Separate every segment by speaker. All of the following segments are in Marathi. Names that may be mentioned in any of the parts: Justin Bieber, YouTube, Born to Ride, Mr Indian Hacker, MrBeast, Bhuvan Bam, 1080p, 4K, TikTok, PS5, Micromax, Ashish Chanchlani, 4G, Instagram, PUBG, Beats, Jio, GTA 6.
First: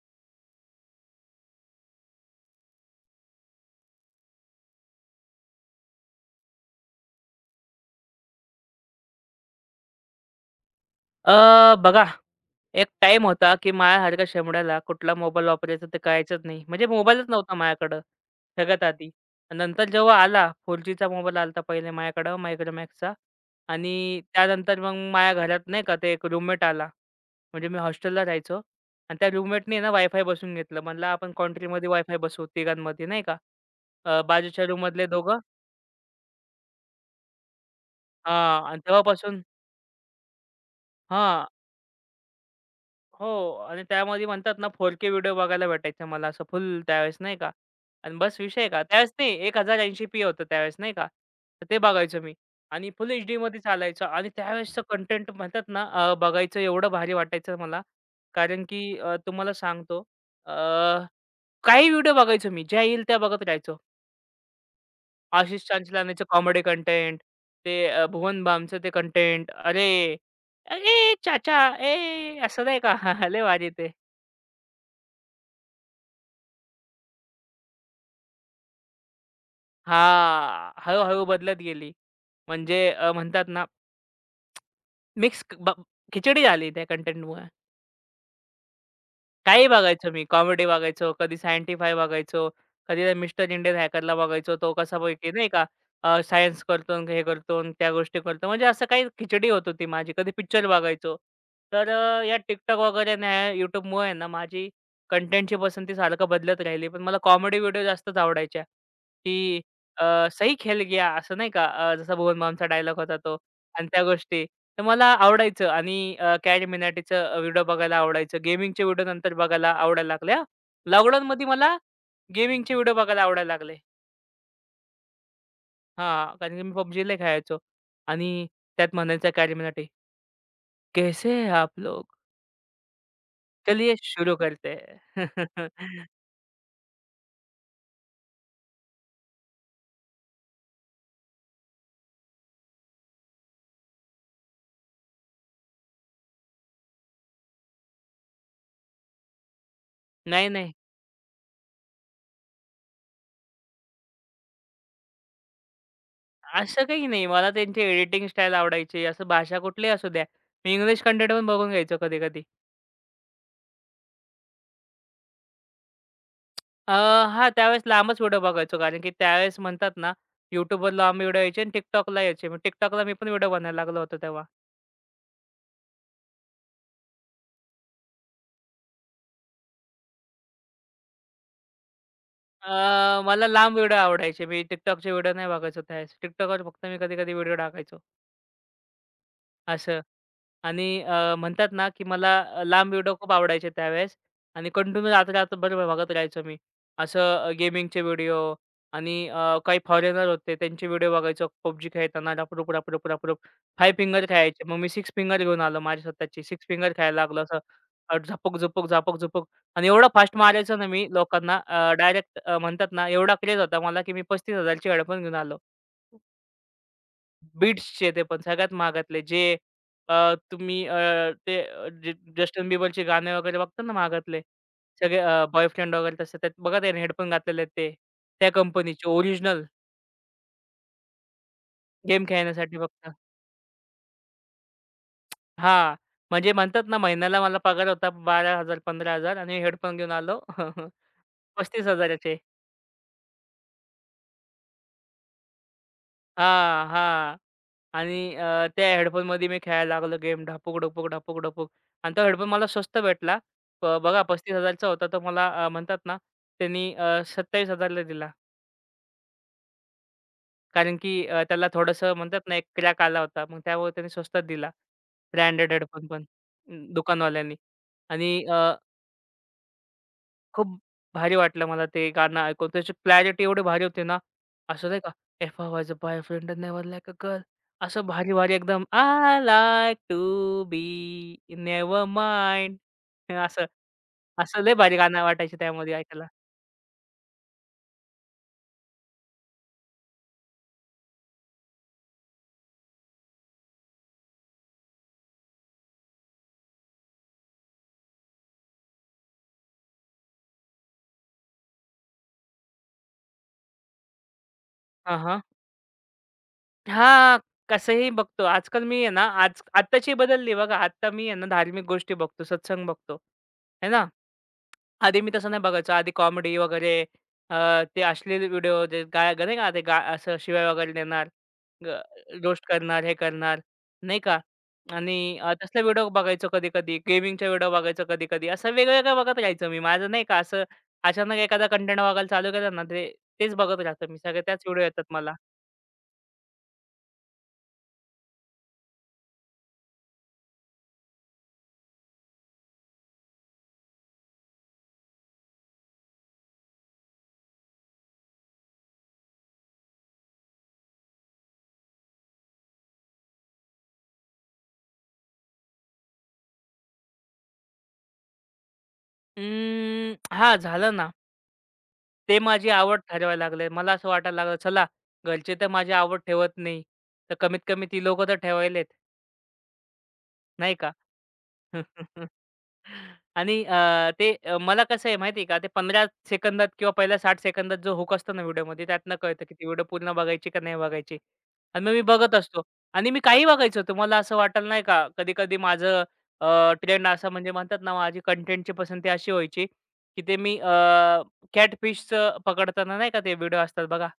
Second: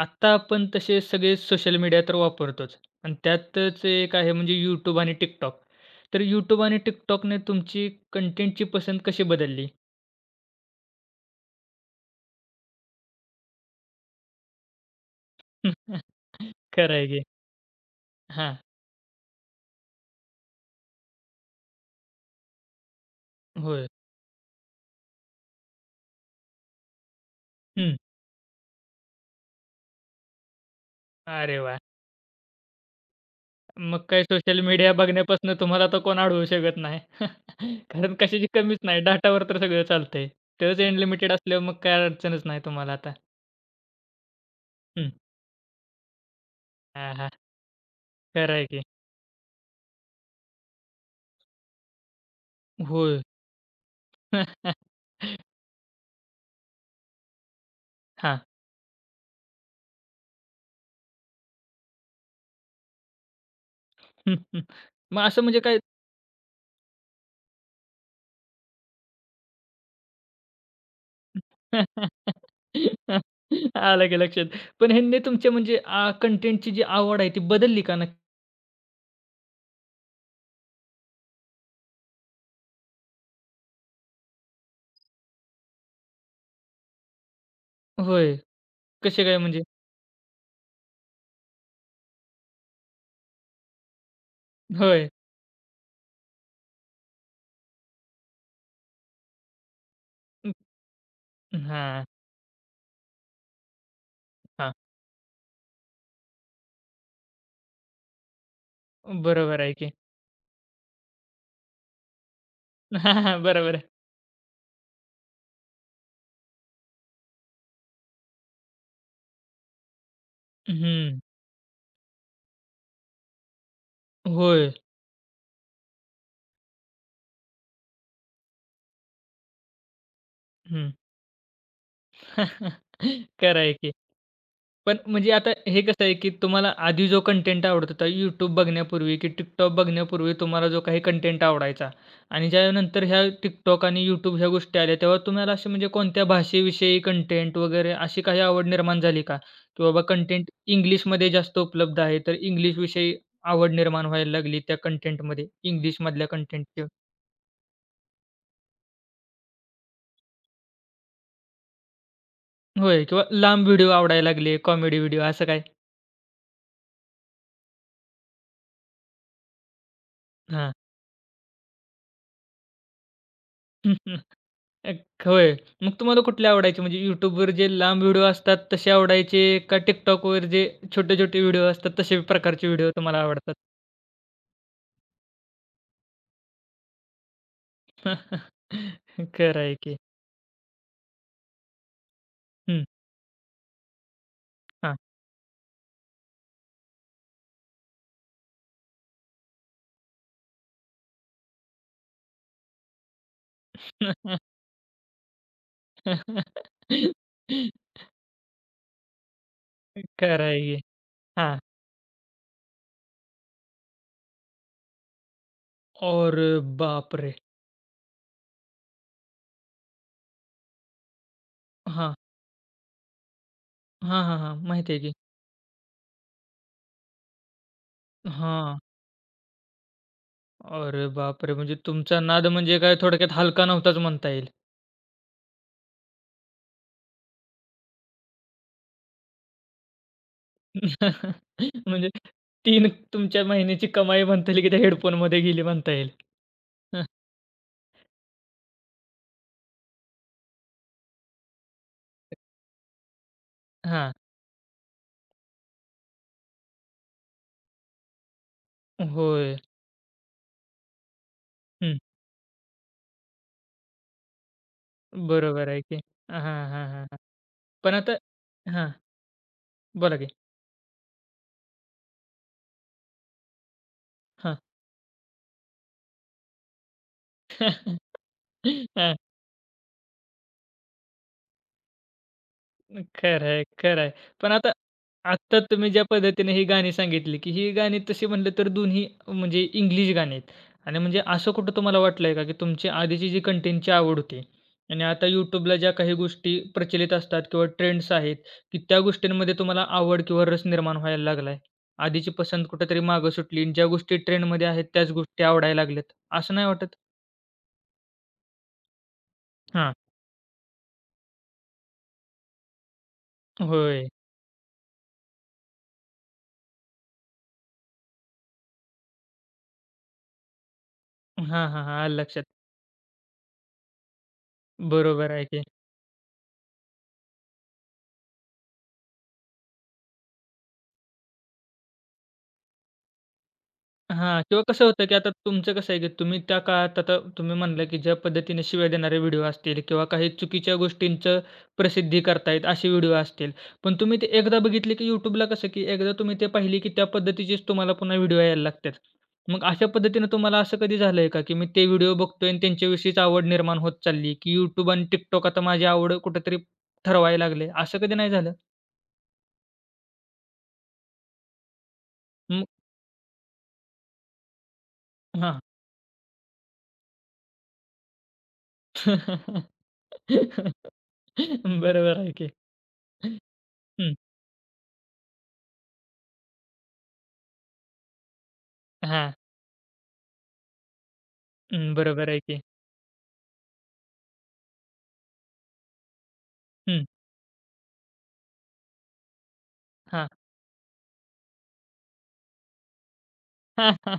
Speaker 1: आता आपण तसे सगळे सोशल मीडिया तर वापरतोच आणि त्यातच एक आहे म्हणजे YouTube आणि TikTok. तर YouTube आणि TikTokने तुमची कंटेंटची पसंत कशी बदलली?
Speaker 2: अ, बघा, एक टाइम होता, की माझ्यासारख्या शेंबड्याला कुठला मोबाईल वापरायचा ते कळायचंच नाही. म्हणजे
Speaker 1: खरं आहे की.
Speaker 2: मोबाईलच नव्हता माझ्याकडं
Speaker 1: हां.
Speaker 2: सगळ्यात आधी. आणि नंतर जेव्हा 4Gचा मोबाईल आला होता पहिले माझ्याकडं Micromaxचा.
Speaker 1: होय.
Speaker 2: आणि त्यानंतर मग माझ्या घरात नाही का ते एक रूममेट आला. म्हणजे मी
Speaker 1: हं.
Speaker 2: हॉस्टेलला राहायचो आणि त्या रूममेटनी ना वायफाय बसवून घेतलं. म्हणला आपण
Speaker 1: अरे वाह!
Speaker 2: कॉन्ट्रीमध्ये वायफाय बसवू तिघांमध्ये नाही का.
Speaker 1: मग काय सोशल
Speaker 2: बाजूच्या
Speaker 1: मीडिया
Speaker 2: रूममधले दोघं
Speaker 1: बघण्यापासून तुम्हाला तर कोण अडवू शकत नाही. कारण कशाची
Speaker 2: हां
Speaker 1: कमीच
Speaker 2: आणि
Speaker 1: नाही.
Speaker 2: तेव्हापासून
Speaker 1: डाटावर तर सगळं चालतंय. तेच अनलिमिटेड
Speaker 2: हां.
Speaker 1: असल्यावर मग काय अडचणच नाही तुम्हाला आता.
Speaker 2: हो आणि त्यामध्ये म्हणतात ना 4K
Speaker 1: हं.
Speaker 2: व्हिडिओ बघायला भेटायचा मला असं फुल
Speaker 1: हां,
Speaker 2: त्यावेळेस
Speaker 1: हां.
Speaker 2: नाही का. आणि बस
Speaker 1: खरं आहे
Speaker 2: विषय का
Speaker 1: की.
Speaker 2: त्यावेळेस नाही 1080p होतं त्यावेळेस नाही का, तर ते बघायचो मी आणि फुल
Speaker 1: होय.
Speaker 2: एचडीमध्ये चालायचं. आणि त्यावेळेसचं कंटेंट म्हणतात ना बघायचं एवढं भारी वाटायचं मला.
Speaker 1: हां.
Speaker 2: कारण की तुम्हाला सांगतो अ, काही व्हिडिओ बघायचो मी, ज्या येईल त्या बघत राहायचो.
Speaker 1: मग असं म्हणजे
Speaker 2: आशिष
Speaker 1: काय
Speaker 2: चांचलानीचं कॉमेडी कंटेंट, ते भुवन बामचं ते कंटेंट. अरे, अरे चाचा ए असं नाही का लय भारी ते.
Speaker 1: आलं की लक्षात. पण ह्यांनी तुमच्या म्हणजे कंटेंटची जी आवड आहे ती बदलली का नक्की?
Speaker 2: हां. हळू बदलत गेली. म्हणजे म्हणतात ना मिक्स ब खिचडी झाली त्या कंटेंटमुळे.
Speaker 1: होय. कसे काय म्हणजे?
Speaker 2: काही बघायचो मी. कॉमेडी बघायचो, कधी सायंटिफाय बघायचो, कधी ते मिस्टर इंडियन हॅकरला बघायचो. तो
Speaker 1: होय.
Speaker 2: कसापैकी नाही का सायन्स करतो आणि हे करतो आणि त्या गोष्टी करतो. म्हणजे असं काही खिचडी होत होती माझी. कधी पिक्चर बघायचो.
Speaker 1: अ,
Speaker 2: तर
Speaker 1: हां,
Speaker 2: या TikTok वगैरे आणि ह्या YouTubeमुळे आहे ना माझी
Speaker 1: हां.
Speaker 2: कंटेंटची पसंती सारखं बदलत राहिली. पण मला कॉमेडी व्हिडिओ जास्तच आवडायच्या, की
Speaker 1: बरोबर आहे की.
Speaker 2: अ, सही खेल गया असं नाही का, जसा भुवन बामचा डायलॉग
Speaker 1: हां,
Speaker 2: होता तो.
Speaker 1: हां. बरोबर आहे.
Speaker 2: आणि त्या गोष्टी. तर मला आवडायचं आणि कॅड मिनाटीचं व्हिडिओ बघायला आवडायचं. गेमिंगचे व्हिडिओ नंतर बघायला आवडायला लागल्या.
Speaker 1: हं.
Speaker 2: लॉकडाऊनमध्ये मला गेमिंगचे व्हिडिओ बघायला आवडायला लागले.
Speaker 1: होय.
Speaker 2: हां, कारण की मी PUBG लय खेळायचो आणि त्यात म्हणायचा कॅड मिनाटी,
Speaker 1: हं.
Speaker 2: "कैसे है आप लोग?
Speaker 1: खरं आहे की.
Speaker 2: चलिए शुरू करते
Speaker 1: पण
Speaker 2: है."
Speaker 1: म्हणजे आता हे कसं आहे, की तुम्हाला आधी जो कंटेंट आवडत होता YouTube बघण्यापूर्वी की TikTok बघण्यापूर्वी तुम्हाला जो काही कंटेंट आवडायचा आणि ज्यानंतर ह्या TikTok आणि YouTube ह्या गोष्टी आल्या, तेव्हा तुम्हाला असे म्हणजे कोणत्या भाषेविषयी कंटेंट वगैरे अशी काही आवड निर्माण झाली का? की बाबा
Speaker 2: नाही,
Speaker 1: कंटेंट
Speaker 2: नाही.
Speaker 1: इंग्लिशमध्ये जास्त उपलब्ध आहे, तर इंग्लिशविषयी आवड निर्माण व्हायला लागली त्या कंटेंटमध्ये, इंग्लिशमधल्या कंटेंटची?
Speaker 2: असं काही नाही. मला त्यांची एडिटिंग स्टाईल आवडायची. असं भाषा कुठलीही असू द्या. मी इंग्लिश कंटेंट पण बघून घ्यायचो कधी-कधी.
Speaker 1: होय किंवा लांब व्हिडिओ आवडायला लागले, कॉमेडी व्हिडिओ असं काय?
Speaker 2: अ, हां, त्यावेळेस लांबच व्हिडिओ बघायचो. कारण की त्यावेळेस म्हणतात ना,
Speaker 1: हां.
Speaker 2: YouTubeवर लांब व्हिडिओ यायचे आणि TikTokला यायचे. मग TikTokला मी पण व्हिडिओ बनवायला लागलो होतो तेव्हा.
Speaker 1: एक होय. मग तुम्हाला कुठले आवडायचे? म्हणजे YouTubeवर जे लांब व्हिडिओ असतात तसे आवडायचे का TikTokवर जे छोटे-छोटे व्हिडिओ असतात तसे प्रकारचे व्हिडिओ तुम्हाला
Speaker 2: मला
Speaker 1: आवडतात?
Speaker 2: लांब व्हिडिओ आवडायचे. मी TikTokचे व्हिडिओ नाही बघायचो त्यावेळेस. TikTokवर फक्त मी कधी-कधी व्हिडिओ टाकायचो,
Speaker 1: खरं आहे की.
Speaker 2: असं. आणि म्हणतात ना, की मला
Speaker 1: हं,
Speaker 2: लांब व्हिडिओ खूप आवडायचे त्यावेळेस आणि
Speaker 1: हां.
Speaker 2: कंटिन्यू रात्र-रात्रभर बघत राहायचो मी. असं गेमिंगचे व्हिडिओ आणि काही फॉरेनर होते त्यांचे व्हिडिओ बघायचो. PUBG खेळताना रप-रुप, रप-रुप, फिंगर खेळायचे. मग मी 6 फिंगर घेऊन आलो माझी स्वतःची. 6 फिंगर खेळायला लागलो असं झपक-झपक, झपक-झपक आणि एवढा फास्ट
Speaker 1: खरं आहे
Speaker 2: मारायचो
Speaker 1: की.
Speaker 2: ना मी
Speaker 1: हां.
Speaker 2: लोकांना, डायरेक्ट, म्हणतात ना, एवढा क्रेझ होता मला, की मी 35,000ची हेडफोन घेऊन आलो.
Speaker 1: अरे बापरे!
Speaker 2: बीट्सचे ते पण सगळ्यात महागातले जे तुम्ही ते अ, ज
Speaker 1: हां.
Speaker 2: जस्टिन बिबरचे गाणे वगैरे बघता ना
Speaker 1: हां, हां,
Speaker 2: महागातले.
Speaker 1: हां. माहिती आहे की.
Speaker 2: सगळे बॉयफ्रेंड वगैरे तसे त्यात बघा, त्याने हेडफोन घातलेले आहेत ते. त्या
Speaker 1: हां.
Speaker 2: कंपनीचे ओरिजिनल,
Speaker 1: अरे बापरे! म्हणजे तुमचा
Speaker 2: गेम
Speaker 1: नाद
Speaker 2: खेळण्यासाठी
Speaker 1: म्हणजे काय
Speaker 2: फक्त.
Speaker 1: थोडक्यात हलका नव्हताच म्हणता येईल.
Speaker 2: हां, म्हणजे म्हणतात ना महिन्याला मला पगार होता 12,000-15,000 आणि हेडफोन घेऊन आलो
Speaker 1: म्हणजे
Speaker 2: 35,000चे.
Speaker 1: 3 तुमच्या महिन्याची कमाई म्हणता येईल की त्या हेडफोनमध्ये गेली म्हणता येईल.
Speaker 2: हां,
Speaker 1: हं,
Speaker 2: हां. आणि त्या हेडफोनमध्ये मी खेळायला लागलो गेम ढापूक, ढुपूक, ढापूक, ढुपूक आणि तो हेडफोन मला स्वस्त भेटला.
Speaker 1: हां.
Speaker 2: बघा 35,000 चा होता. तर मला म्हणतात ना त्यांनी 27,000 ला दिला.
Speaker 1: होय.
Speaker 2: कारण की त्याला
Speaker 1: हं.
Speaker 2: थोडंसं म्हणतात ना एक क्रॅक आला होता. मग त्यामुळे त्यांनी स्वस्तात दिला.
Speaker 1: बरोबर
Speaker 2: ब्रँडेड
Speaker 1: आहे की.
Speaker 2: हेडफोन पण
Speaker 1: हां, हां,
Speaker 2: अं,
Speaker 1: हां, हां.
Speaker 2: दुकानवाल्यांनी.
Speaker 1: पण आता
Speaker 2: आणि
Speaker 1: हां, बोला की.
Speaker 2: खूप भारी वाटलं मला ते गाणं ऐकून. त्याची क्लॅरिटी एवढी भारी होती ना,
Speaker 1: हां.
Speaker 2: असं नाही का, "if I was a boyfriend never like a girl." असं भारी-भारी एकदम,
Speaker 1: uh,
Speaker 2: I like to be never mind,
Speaker 1: खरं आहे,
Speaker 2: असं,
Speaker 1: खरं आहे. पण
Speaker 2: असं
Speaker 1: आता
Speaker 2: लय भारी गाणं वाटायचं
Speaker 1: आत्ता तुम्ही
Speaker 2: त्यामध्ये
Speaker 1: ज्या
Speaker 2: ऐकायला.
Speaker 1: पद्धतीने ही गाणी सांगितली, की ही गाणी तशी म्हटलं तर दोन्ही म्हणजे इंग्लिश गाणी आहेत आणि म्हणजे असं कुठं तुम्हाला वाटलंय का, की तुमची आधीची जी कंटेंटची आवड होती आणि आता YouTubeला ज्या काही गोष्टी प्रचलित असतात किंवा ट्रेंड्स आहेत, की त्या गोष्टींमध्ये तुम्हाला आवड किंवा रस निर्माण व्हायला लागलाय? आधीची पसंत कुठेतरी मागं सुटली आणि ज्या गोष्टी ट्रेंडमध्ये आहेत त्याच
Speaker 2: हां, हां.
Speaker 1: गोष्टी आवडायला लागल्यात, असं नाही वाटत?
Speaker 2: हां, कसंही बघतो. आजकाल मी आहे ना, आज
Speaker 1: हां.
Speaker 2: आत्ताची बदलली बघा. आत्ता मी आहे ना, धार्मिक गोष्टी बघतो, सत्संग बघतो, आहे ना.
Speaker 1: होय.
Speaker 2: आधी मी तसं नाही बघायचो. आधी कॉमेडी वगैरे, ते अश्लील व्हिडिओ, जे गा नाही का ते गा असं शिव्या वगैरे देणार,
Speaker 1: हां, हां, हां. आलं लक्षात.
Speaker 2: रोस्ट करणार, हे करणार, नाही का?
Speaker 1: बरोबर
Speaker 2: आणि
Speaker 1: आहे की.
Speaker 2: तसले व्हिडिओ बघायचो कधी-कधी. गेमिंगचे व्हिडिओ बघायचो कधी-कधी. असं वेगवेगळं बघत राहायचो मी. माझं नाही का असं, अचानक एखादा कंटेंट बघायला चालू केलं ना, ते तेच बघत राहतो मी. सगळे
Speaker 1: हां,
Speaker 2: त्याच
Speaker 1: किंवा
Speaker 2: व्हिडिओ
Speaker 1: कसं
Speaker 2: येतात
Speaker 1: होतं, की आता
Speaker 2: मला.
Speaker 1: तुमचं कसं आहे, की तुम्ही त्या काळात आता तुम्ही म्हणलं, की ज्या पद्धतीने शिव्या देणारे व्हिडिओ असतील किंवा काही चुकीच्या गोष्टींचं प्रसिद्धी करतायत असे व्हिडिओ असतील. पण तुम्ही ते एकदा बघितले, की YouTubeला कसं, की एकदा तुम्ही ते पाहिली, की त्या पद्धतीचेच तुम्हाला पुन्हा व्हिडिओ यायला लागतात. मग अशा पद्धतीनं तुम्हाला असं कधी झालंय का, की मी ते व्हिडिओ बघतोय आणि त्यांच्याविषयीच आवड निर्माण होत चालली, की YouTube आणि TikTok आता माझी आवड कुठेतरी ठरवायला लागले. असं कधी नाही झालं?
Speaker 2: अं, हां, झालं ना. ते
Speaker 1: मग
Speaker 2: माझी आवड ठरवायला लागले. मला असं वाटायला लागलं, चला घरचे
Speaker 1: हां.
Speaker 2: तर माझी आवड ठेवत नाही. तर कमीत कमी ती लोकं तर ठेवायलेत, नाही का?
Speaker 1: बरोबर आहे की.
Speaker 2: आणि
Speaker 1: हं.
Speaker 2: मला कसं आहे माहिती आहे का, ते 15 सेकंदात किंवा पहिल्या 60 सेकंदात जो हूक असतो ना व्हिडिओमध्ये, त्यातनं
Speaker 1: हां.
Speaker 2: कळतं की ती व्हिडिओ पूर्ण बघायची का नाही बघायची. आणि मग
Speaker 1: हं,
Speaker 2: मी
Speaker 1: बरोबर
Speaker 2: बघत
Speaker 1: आहे की.
Speaker 2: असतो आणि मी काही बघायचो. तुम्हाला असं वाटेल नाही का, कधी-कधी माझं
Speaker 1: हं.
Speaker 2: ट्रेंड असं म्हणजे म्हणतात ना, माझी कंटेंटची पसंती अशी व्हायची की
Speaker 1: हां.
Speaker 2: ते मी कॅटफिशचं पकडताना नाही का ते व्हिडिओ असतात बघा.
Speaker 1: हां,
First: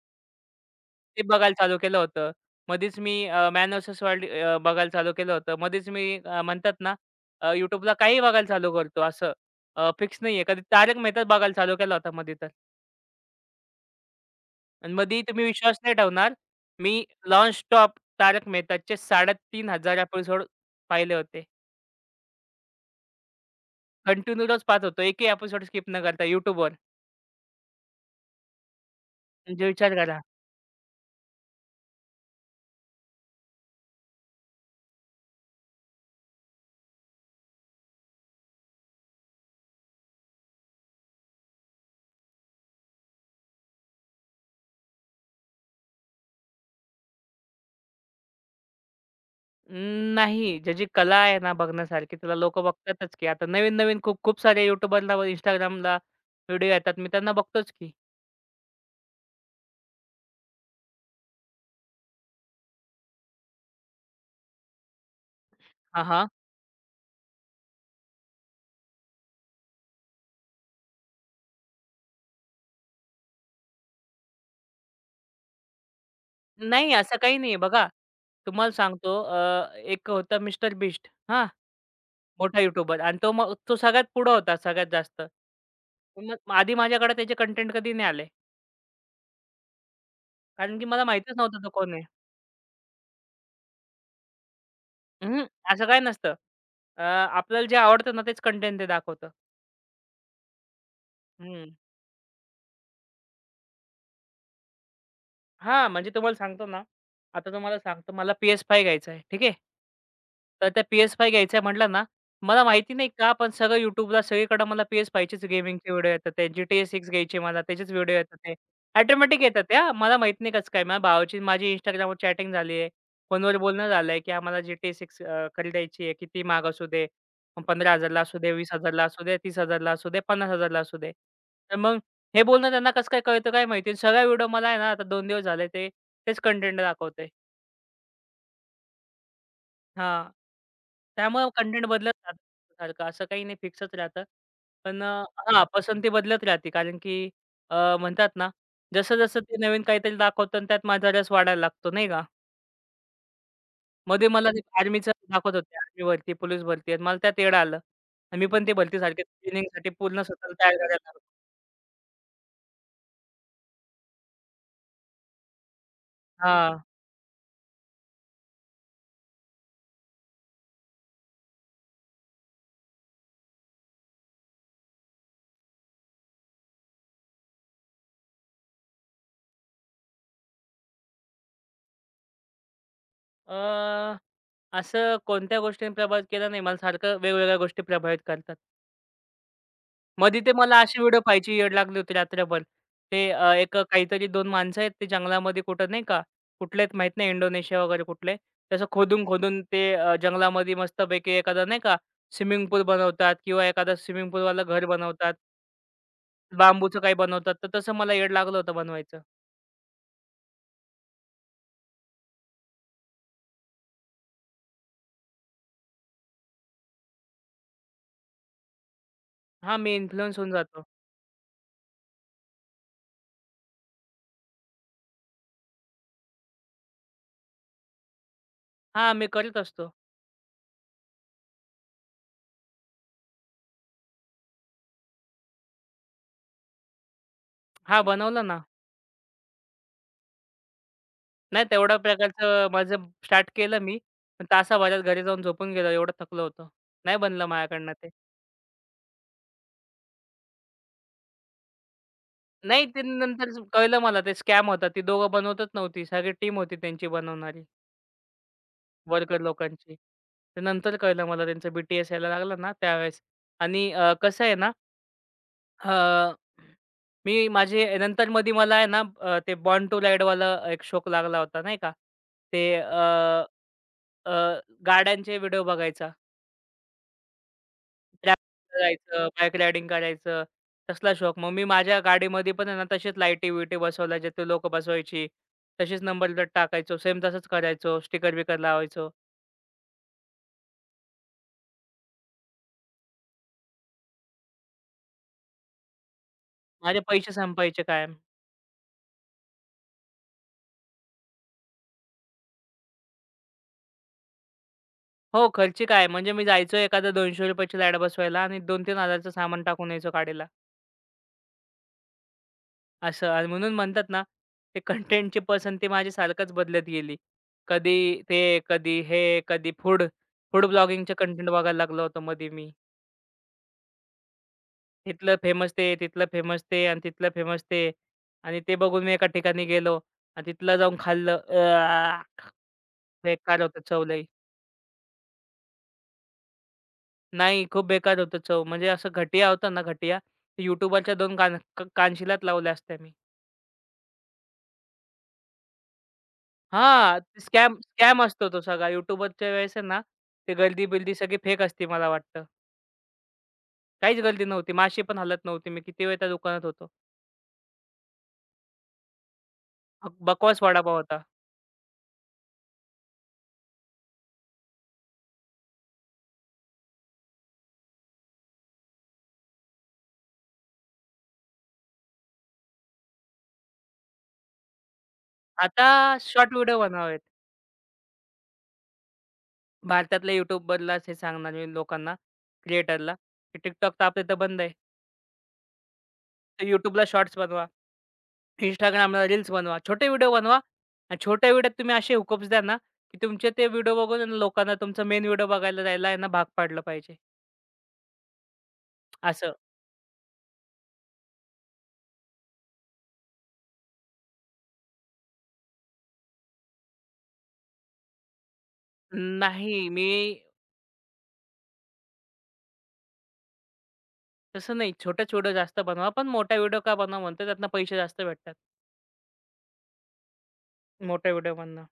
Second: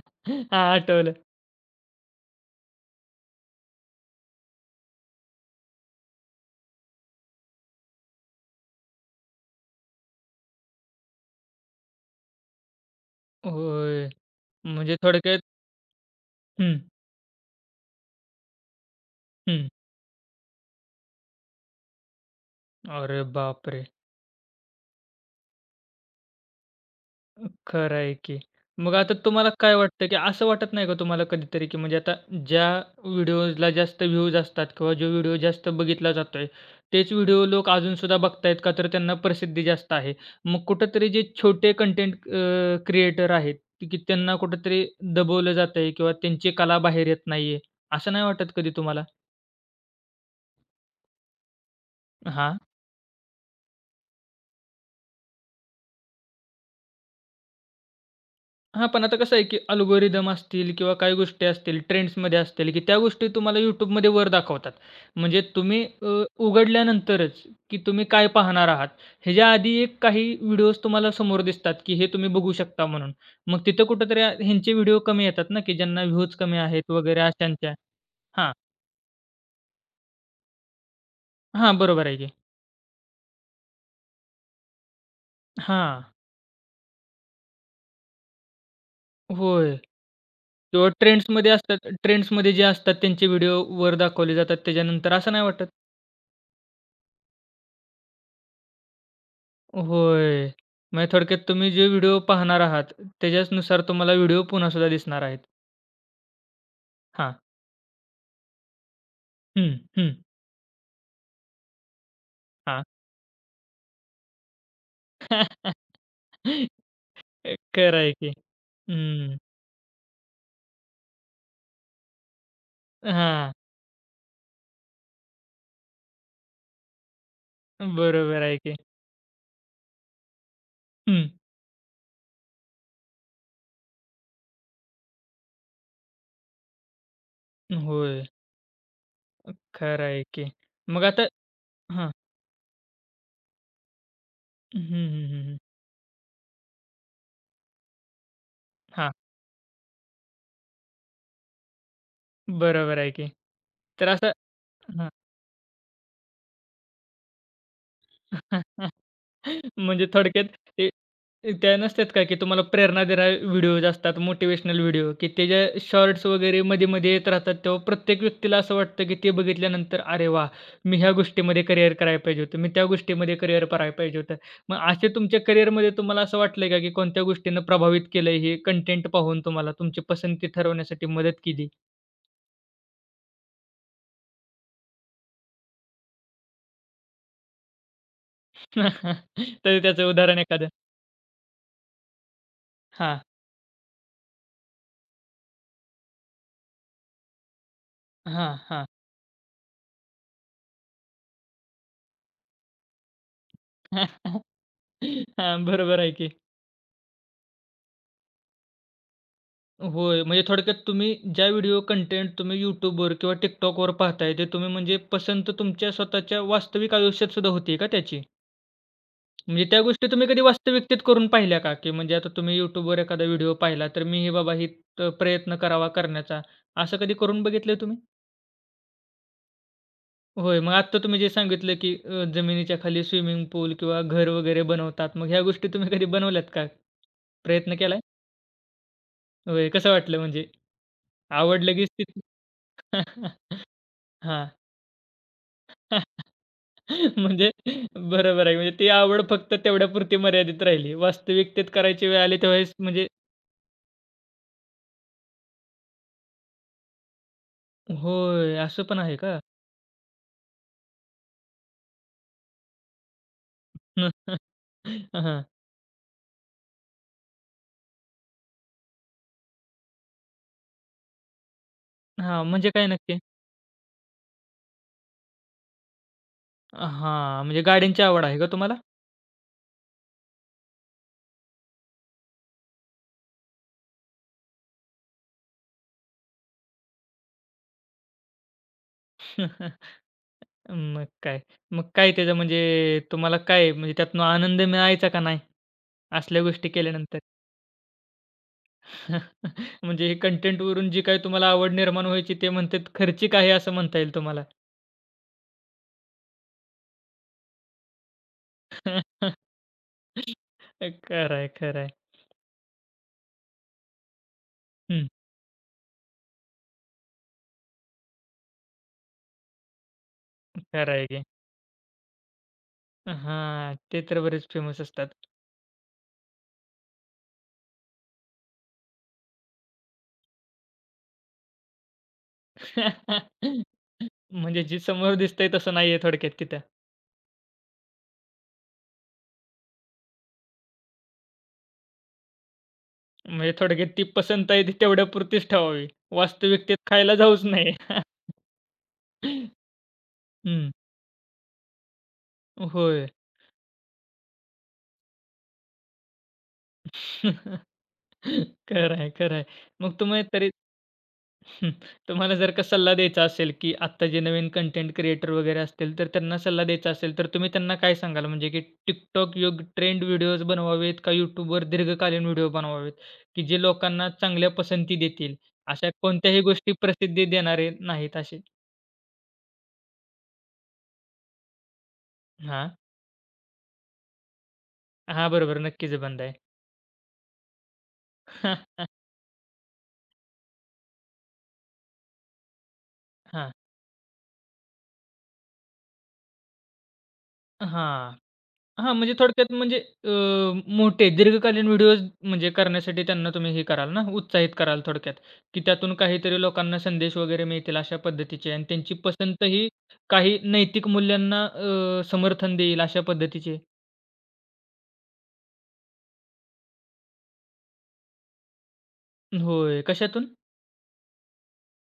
Speaker 1: आठवलं.
Speaker 2: ते बघायला चालू केलं होतं. मधीच मी मॅन व्हर्सेस वर्ल्ड बघायला चालू केलं होतं. मधीच मी म्हणतात ना, YouTubeला काहीही बघायला चालू करतो, असं फिक्स नाहीये. कधी तारक मेहताच बघायला चालू केला होता मधी तर.
Speaker 1: होय.
Speaker 2: आणि
Speaker 1: म्हणजे
Speaker 2: मधी
Speaker 1: थोडक्यात
Speaker 2: तुम्ही विश्वास नाही ठेवणार,
Speaker 1: हं,
Speaker 2: मी नॉन स्टॉप तारक मेहताचे
Speaker 1: हं.
Speaker 2: 3,500 एपिसोड पाहिले होते.
Speaker 1: अरे बापरे!
Speaker 2: कंटिन्यू रोज पाहत होतो. एकही एपिसोड स्किप न करता YouTubeवर.
Speaker 1: खरं आहे की. मग आता तुम्हाला
Speaker 2: म्हणजे
Speaker 1: काय
Speaker 2: विचार
Speaker 1: वाटतं, की
Speaker 2: करा.
Speaker 1: असं वाटत नाही का तुम्हाला कधीतरी, की म्हणजे आता ज्या व्हिडिओजला जास्त व्ह्यूज असतात किंवा जो व्हिडिओ जास्त बघितला जातोय, तेच व्हिडिओ लोक अजूनसुद्धा बघतायत का? तर त्यांना प्रसिद्धी जास्त आहे. मग कुठेतरी जे छोटे कंटेंट क्रिएटर आहेत, ते की त्यांना कुठेतरी दबवलं जातंय किंवा त्यांची कला बाहेर येत नाहीये, असं नाही वाटत कधी तुम्हाला?
Speaker 2: अं, नाही. ज्याची कला आहे ना बघण्यासारखी, त्याला
Speaker 1: हां.
Speaker 2: लोकं बघतातच की. आता नवीन-नवीन खूप खूप सारे YouTubeरला, Instagramला व्हिडिओ येतात. मी त्यांना बघतोच की.
Speaker 1: हां, पण आता कसं आहे, की अल्गोरिदम असतील किंवा काही गोष्टी असतील, ट्रेंड्समध्ये असतील, की त्या गोष्टी तुम्हाला YouTubeमध्ये वर दाखवतात. म्हणजे तुम्ही
Speaker 2: हां, हां.
Speaker 1: उघडल्यानंतरच, की तुम्ही काय पाहणार आहात, ह्याच्या आधी एक काही व्हिडिओज तुम्हाला समोर दिसतात, की हे तुम्ही बघू शकता म्हणून. मग तिथं कुठेतरी ह्यांचे व्हिडिओ कमी येतात ना, की ज्यांना व्ह्यूज कमी आहेत
Speaker 2: नाही, असं
Speaker 1: वगैरे
Speaker 2: काही नाही आहे.
Speaker 1: अशांच्या.
Speaker 2: बघा,
Speaker 1: हां,
Speaker 2: तुम्हाला सांगतो एक होता मिस्टर बीस्ट, हां,
Speaker 1: हां, बरोबर आहे की.
Speaker 2: मोठा YouTuber आणि तो सगळ्यात पुढं होता, सगळ्यात जास्त.
Speaker 1: हां,
Speaker 2: मग आधी माझ्याकडे त्याचे कंटेंट कधी नाही आले.
Speaker 1: होय.
Speaker 2: कारण की
Speaker 1: किंवा
Speaker 2: मला माहीतच
Speaker 1: ट्रेंड्समध्ये
Speaker 2: नव्हतं तो
Speaker 1: असतात.
Speaker 2: कोण आहे.
Speaker 1: ट्रेंड्समध्ये जे असतात त्यांचे व्हिडिओ वर दाखवले जातात त्याच्यानंतर, असं
Speaker 2: अं,
Speaker 1: नाही वाटत?
Speaker 2: असं काही नसतं. आपल्याला जे आवडतं ना तेच कंटेंट ते दाखवतं.
Speaker 1: होय. म्हणजे थोडक्यात तुम्ही जे व्हिडिओ पाहणार आहात, त्याच्याचनुसार तुम्हाला व्हिडिओ पुन्हासुद्धा दिसणार आहेत.
Speaker 2: हां, म्हणजे तुम्हाला सांगतो ना,
Speaker 1: हां,
Speaker 2: आता तुम्हाला सांगतो मला PS5 घ्यायचा आहे. ठीक आहे.
Speaker 1: हं, हं,
Speaker 2: तर त्या PS5 घ्यायचं म्हटलं ना, मला
Speaker 1: हां.
Speaker 2: माहिती नाही का, पण सगळं YouTubeला सगळीकडे मला PS5चेच गेमिंगचे व्हिडिओ येतात. ते GTA 6 घ्यायचे मला, त्याचेच
Speaker 1: खरं आहे
Speaker 2: व्हिडिओ
Speaker 1: की.
Speaker 2: येतात ते.
Speaker 1: हं.
Speaker 2: ऑटोमॅटिक येतात ते, मला माहीत नाही कसं काय. माझ्या भावाची माझी Instagramवर चॅटिंग झाली आहे.
Speaker 1: हां.
Speaker 2: फोनवर बोलणं झालंय, की आम्हाला GTA 6 खरीदायची आहे. किती महाग असू दे, मग 15,000ला असू
Speaker 1: बरोबर
Speaker 2: दे,
Speaker 1: आहे की.
Speaker 2: 20,000ला असू दे, 30,000ला असू दे, 50,000ला असू दे.
Speaker 1: हं.
Speaker 2: तर मग हे बोलणं त्यांना कसं काय कळतं, काय माहिती. सगळा व्हिडिओ मला आहे ना, आता 2 दिवस झाले ते तेच कंटेंट दाखवतंय.
Speaker 1: होय. खरं आहे
Speaker 2: हां.
Speaker 1: की. मग आता
Speaker 2: त्यामुळं कंटेंट
Speaker 1: हां.
Speaker 2: बदलत राहतं सारखं. असं काही नाही फिक्सच राहतं.
Speaker 1: हं,
Speaker 2: पण
Speaker 1: हं, हं, हं.
Speaker 2: हां, पसंती बदलत राहते कारण की अ, म्हणतात ना,
Speaker 1: हां.
Speaker 2: जसं-जसं ते नवीन काहीतरी दाखवतं आणि त्यात माझा रस वाढायला लागतो, नाही का?
Speaker 1: बरोबर आहे की. तर
Speaker 2: मध्ये
Speaker 1: असं
Speaker 2: मला ते आर्मीचं दाखवत होते. आर्मी भरती, पोलीस भरती आणि मला त्यात येडं आलं. आणि मी पण ते भरतीसारखे ट्रेनिंगसाठी
Speaker 1: म्हणजे
Speaker 2: पूर्ण
Speaker 1: थोडक्यात
Speaker 2: स्वतःला तयार
Speaker 1: ते
Speaker 2: करायला लागलो.
Speaker 1: ते त्या नसतात का, की तुम्हाला प्रेरणा देणारे व्हिडिओज असतात, मोटिव्हेशनल व्हिडिओ, की ते जे शॉर्ट्स वगैरे
Speaker 2: हां.
Speaker 1: मध्ये-मध्ये येत राहतात, तेव्हा प्रत्येक व्यक्तीला असं वाटतं, की ते बघितल्यानंतर, "अरे वा मी ह्या गोष्टीमध्ये करिअर करायला पाहिजे होतं. मी त्या गोष्टीमध्ये करिअर करायला पाहिजे होतं." मग असे तुमच्या करिअरमध्ये तुम्हाला असं वाटलंय का, की कोणत्या गोष्टीनं प्रभावित केलंय हे कंटेंट पाहून तुम्हाला तुमची पसंती ठरवण्यासाठी मदत केली?
Speaker 2: अ, असं कोणत्या गोष्टीने प्रभावित केलं नाही. मला सारखं वेगवेगळ्या गोष्टी प्रभावित करतात.
Speaker 1: तर त्याचं उदाहरण
Speaker 2: मधी ते
Speaker 1: एखादं.
Speaker 2: मला असे व्हिडिओ पाहायची वेड लागली होती रात्रभर.
Speaker 1: हां,
Speaker 2: ते एक काहीतरी दोन माणसं आहेत ते जंगलामध्ये कुठं नाही का, कुठले आहेत माहीत नाही इंडोनेशिया वगैरे कुठले.
Speaker 1: हां,
Speaker 2: तसं
Speaker 1: हां.
Speaker 2: खोदून-खोदून ते जंगलामध्ये मस्तपैकी एखादा नाही का स्विमिंग पूल बनवतात किंवा एखादा स्विमिंग पूलवाला घर बनवतात.
Speaker 1: हां, बरोबर आहे
Speaker 2: बांबूचं काही बनवतात. तर तसं मला वेड लागलं होतं बनवायचं.
Speaker 1: होय. म्हणजे थोडक्यात तुम्ही ज्या व्हिडिओ कंटेंट तुम्ही YouTubeवर किंवा TikTokवर पाहताय, ते तुम्ही म्हणजे पसंत तुमच्या स्वतःच्या वास्तविक आयुष्यात सुद्धा होती का त्याची? म्हणजे
Speaker 2: हां,
Speaker 1: त्या
Speaker 2: मी
Speaker 1: गोष्टी तुम्ही
Speaker 2: इन्फ्लुअन्स
Speaker 1: कधी
Speaker 2: होऊन जातो.
Speaker 1: वास्तविकतेत करून पाहिल्या का? की म्हणजे आता तुम्ही YouTubeवर एखादा व्हिडिओ पाहिला, तर मीही बाबा ही प्रयत्न करावा करण्याचा, असं कधी करून बघितलंय तुम्ही?
Speaker 2: हां, मी करत असतो.
Speaker 1: होय. मग आत्ता तुम्ही जे सांगितलं की जमिनीच्या खाली स्विमिंग पूल किंवा घर वगैरे बनवतात. मग ह्या गोष्टी तुम्ही कधी बनवल्यात का? प्रयत्न
Speaker 2: हां,
Speaker 1: केलाय?
Speaker 2: बनवलं ना.
Speaker 1: होय. कसं वाटलं म्हणजे?
Speaker 2: नाही
Speaker 1: आवडलं की
Speaker 2: तेवढ्या
Speaker 1: स्थिती?
Speaker 2: प्रकारचं माझं स्टार्ट केलं मी. पण
Speaker 1: हां.
Speaker 2: तासाभरात घरी जाऊन झोपून गेलो, एवढं थकलो होतो. नाही बनलं
Speaker 1: म्हणजे
Speaker 2: माझ्याकडनं ते.
Speaker 1: बरोबर आहे. म्हणजे ती आवड फक्त तेवढ्यापुरती मर्यादित राहिली. वास्तविकतेत करायची वेळ आली त्यावेळेस
Speaker 2: नाही, ते
Speaker 1: म्हणजे
Speaker 2: नंतर कळलं मला ते स्कॅम होता. ती दोघं बनवतच नव्हती. सगळी टीम होती त्यांची बनवणारी,
Speaker 1: होय, असं पण आहे का?
Speaker 2: वर्कर लोकांची. ते नंतर कळलं मला, त्यांचं बी यायला लागलं ना त्यावेळेस. आणि कसं आहे ना,
Speaker 1: हां,
Speaker 2: अ, मी माझे नंतर मध्ये मला आहे ना ते बॉर्न टू राईडवाला एक शौक लागला होता नाही का.
Speaker 1: हां.
Speaker 2: ते
Speaker 1: म्हणजे काय नक्की?
Speaker 2: अ, अ, गाड्यांचे व्हिडिओ बघायचा.
Speaker 1: हां, म्हणजे गाड्यांची आवड आहे का तुम्हाला?
Speaker 2: रॅफ्टिंग करायचं, बाईक रायडिंग करायचं, तसला शौक. मग मी माझ्या गाडीमध्ये पण आहे ना, तसेच लाईटी-बिईटी बसवल्या, जे ते लोकं बसवायची. तसेच नंबर प्लेट टाकायचो. सेम तसंच करायचो. स्टिकर-बिकर लावायचो.
Speaker 1: मग काय. मग काय त्याचं म्हणजे तुम्हाला काय म्हणजे त्यातनं आनंद मिळायचा का नाही? असल्या गोष्टी
Speaker 2: माझे
Speaker 1: केल्यानंतर?
Speaker 2: पैसे संपायचे कायम.
Speaker 1: म्हणजे हे कंटेंटवरून जी काही तुम्हाला आवड निर्माण व्हायची ते म्हणतात खर्चिक आहे असं म्हणता येईल तुम्हाला.
Speaker 2: हो, खर्ची आहे. म्हणजे मी जायचो एखादा ₹200 ची लाईट बसवायला आणि 2,000-3,000चं सामान टाकून यायचो गाडीला.
Speaker 1: खरं आहे,
Speaker 2: असं आणि म्हणून म्हणतात ना, ते कंटेंटची पसंती माझी सारखंच बदलत गेली. कधी ते, कधी हे, कधी फूड फूड
Speaker 1: खरं आहे
Speaker 2: ब्लॉगिंगचे
Speaker 1: की.
Speaker 2: कंटेंट बघायला लागलो होतो मध्ये मी.
Speaker 1: हां, ते तर बरेच फेमस असतात.
Speaker 2: तिथलं फेमस ते, तिथलं फेमस ते आणि तिथलं फेमस ते आणि ते बघून मी एका ठिकाणी गेलो आणि तिथलं जाऊन खाल्लं. बेकार होतं चव लई.
Speaker 1: म्हणजे जे समोर दिसतंय तसं नाहीये थोडक्यात तिथं.
Speaker 2: नाही, खूप बेकार होतं चव. म्हणजे असं घटिया होतं ना घटिया, ते YouTuberच्या 2 कान कानशिलात लावल्या असत्या मी.
Speaker 1: म्हणजे थोडक्यात ती पसंत आहे ती तेवढ्यापुरतीच ठेवावी. वास्तविकतेत खायला
Speaker 2: हां,
Speaker 1: जाऊच नये.
Speaker 2: स्कॅम स्कॅम असतो तो सगळा. YouTuberच्या वेळेस आहे ना, ते
Speaker 1: हं,
Speaker 2: गर्दी-बिर्दी सगळी फेक असते मला वाटतं.
Speaker 1: होय.
Speaker 2: काहीच गर्दी नव्हती. माशी पण हलत नव्हती. मी किती वेळ त्या दुकानात होतो.
Speaker 1: खरं आहे, खरं आहे. मग तुम्ही तरी
Speaker 2: बकवास वडापाव होता.
Speaker 1: हं, तुम्हाला जर का सल्ला द्यायचा असेल, की आत्ता जे नवीन कंटेंट क्रिएटर वगैरे असतील, तर त्यांना सल्ला द्यायचा असेल, तर तुम्ही त्यांना काय सांगाल? म्हणजे की TikTok योग्य ट्रेंड व्हिडिओज बनवावेत का YouTubeवर दीर्घकालीन व्हिडिओ बनवावेत, की जे लोकांना चांगल्या पसंती देतील?
Speaker 2: आता
Speaker 1: अशा कोणत्याही
Speaker 2: शॉर्ट
Speaker 1: गोष्टी
Speaker 2: व्हिडिओ बनवावेत.
Speaker 1: प्रसिद्धी देणारे नाहीत असे?
Speaker 2: भारतातल्या YouTubeरलाच हे सांगणार मी लोकांना,
Speaker 1: हां.
Speaker 2: क्रिएटरला, की TikTok तर आपल्या इथं बंद आहे.
Speaker 1: हां, बरोबर. नक्कीच बंद आहे.
Speaker 2: तर YouTubeला शॉर्ट्स बनवा, Instagramला रील्स बनवा, छोटे व्हिडिओ बनवा आणि छोट्या व्हिडिओत तुम्ही असे हुकअप्स द्या ना, की तुमचे
Speaker 1: हां.
Speaker 2: ते व्हिडिओ बघून आहे ना, लोकांना तुमचा मेन व्हिडिओ बघायला जायला आहे भाग पाडलं पाहिजे.
Speaker 1: हां. हां, म्हणजे
Speaker 2: असं.
Speaker 1: थोडक्यात म्हणजे अ, मोठे दीर्घकालीन व्हिडिओज म्हणजे करण्यासाठी त्यांना तुम्ही हे कराल ना, उत्साहित कराल थोडक्यात, की त्यातून काहीतरी लोकांना संदेश वगैरे मिळतील अशा पद्धतीचे आणि त्यांची पसंत ही
Speaker 2: नाही, मी
Speaker 1: काही नैतिक मूल्यांना समर्थन देईल अशा पद्धतीचे.
Speaker 2: तसं नाही. छोटाच व्हिडिओ जास्त बनवा, पण मोठा व्हिडिओ का बनवा म्हणतो, त्यातनं पैसे जास्त भेटतात,
Speaker 1: होय. कशातून?
Speaker 2: मोठ्या व्हिडिओमधनं.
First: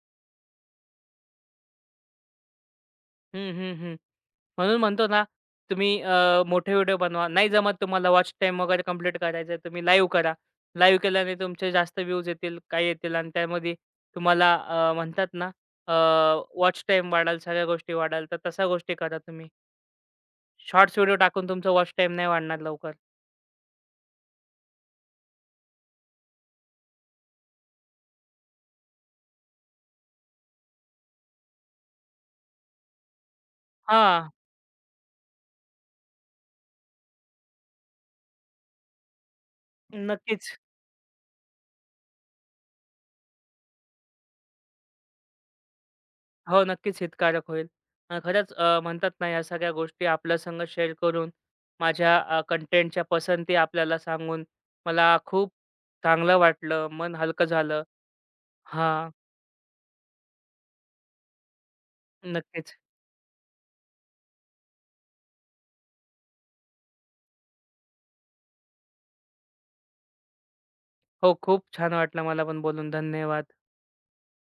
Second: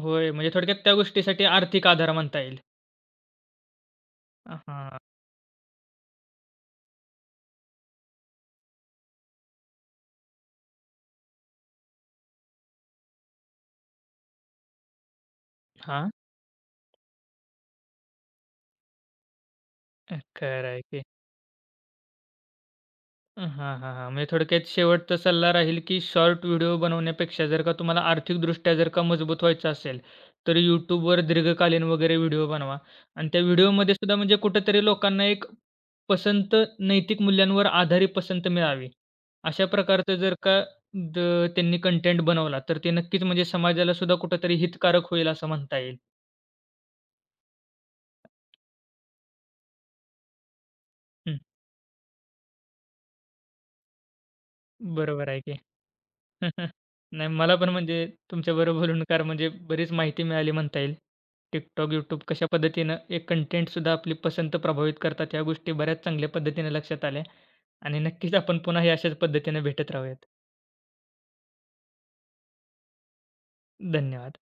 Speaker 1: होय, म्हणजे थोडक्यात त्या गोष्टीसाठी आर्थिक आधार म्हणता येईल.
Speaker 2: हं, हं, हं. म्हणून
Speaker 1: हां,
Speaker 2: म्हणतो ना, तुम्ही मोठे व्हिडिओ बनवा. नाही जमत तुम्हाला वॉच टाईम वगैरे कंप्लीट करायचं आहे, तुम्ही लाईव्ह करा. लाईव्ह केल्याने तुमचे जास्त व्ह्यूज येतील, काही येतील आणि त्यामध्ये तुम्हाला म्हणतात ना, अ,
Speaker 1: हां.
Speaker 2: वॉच टाईम वाढेल, सगळ्या गोष्टी वाढेल. तर तशा गोष्टी करा तुम्ही.
Speaker 1: खरं आहे
Speaker 2: शॉर्ट्स
Speaker 1: की.
Speaker 2: व्हिडिओ टाकून तुमचा वॉच टाईम नाही वाढणार लवकर.
Speaker 1: हां, हां, हां. म्हणजे थोडक्यात शेवटचा सल्ला राहील, की शॉर्ट व्हिडिओ बनवण्यापेक्षा जर का तुम्हाला आर्थिकदृष्ट्या जर का मजबूत व्हायचं असेल, तर YouTubeवर दीर्घकालीन वगैरे व्हिडिओ बनवा आणि त्या व्हिडिओमध्ये सुद्धा
Speaker 2: हां,
Speaker 1: म्हणजे कुठेतरी लोकांना एक पसंत नैतिक मूल्यांवर आधारित पसंत मिळावी. अशा प्रकारचं जर
Speaker 2: नक्कीच.
Speaker 1: का द त्यांनी कंटेंट बनवला, तर ते नक्कीच म्हणजे समाजाला सुद्धा कुठेतरी हितकारक होईल असं म्हणता येईल.
Speaker 2: हो, नक्कीच हितकारक होईल. खरंच म्हणतात ना, या सगळ्या गोष्टी आपल्या संग शेअर करून,
Speaker 1: हं,
Speaker 2: माझ्या कंटेंटच्या पसंती आपल्याला सांगून, मला
Speaker 1: बरोबर आहे
Speaker 2: खूप
Speaker 1: की.
Speaker 2: चांगलं वाटलं. मन
Speaker 1: नाही
Speaker 2: हलकं
Speaker 1: मला पण
Speaker 2: झालं.
Speaker 1: म्हणजे तुमच्याबरोबर बोलून
Speaker 2: हां,
Speaker 1: म्हणजे बरीच माहिती मिळाली म्हणता येईल. TikTok, YouTube कशा
Speaker 2: नक्कीच.
Speaker 1: पद्धतीनं एक कंटेंटसुद्धा आपली पसंत प्रभावित करतात, ह्या गोष्टी बऱ्याच चांगल्या पद्धतीने लक्षात आल्या आणि नक्कीच आपण पुन्हा हे अशाच पद्धतीने भेटत राहूयात.
Speaker 2: हो, खूप छान वाटलं मला पण बोलून. धन्यवाद.
Speaker 1: धन्यवाद.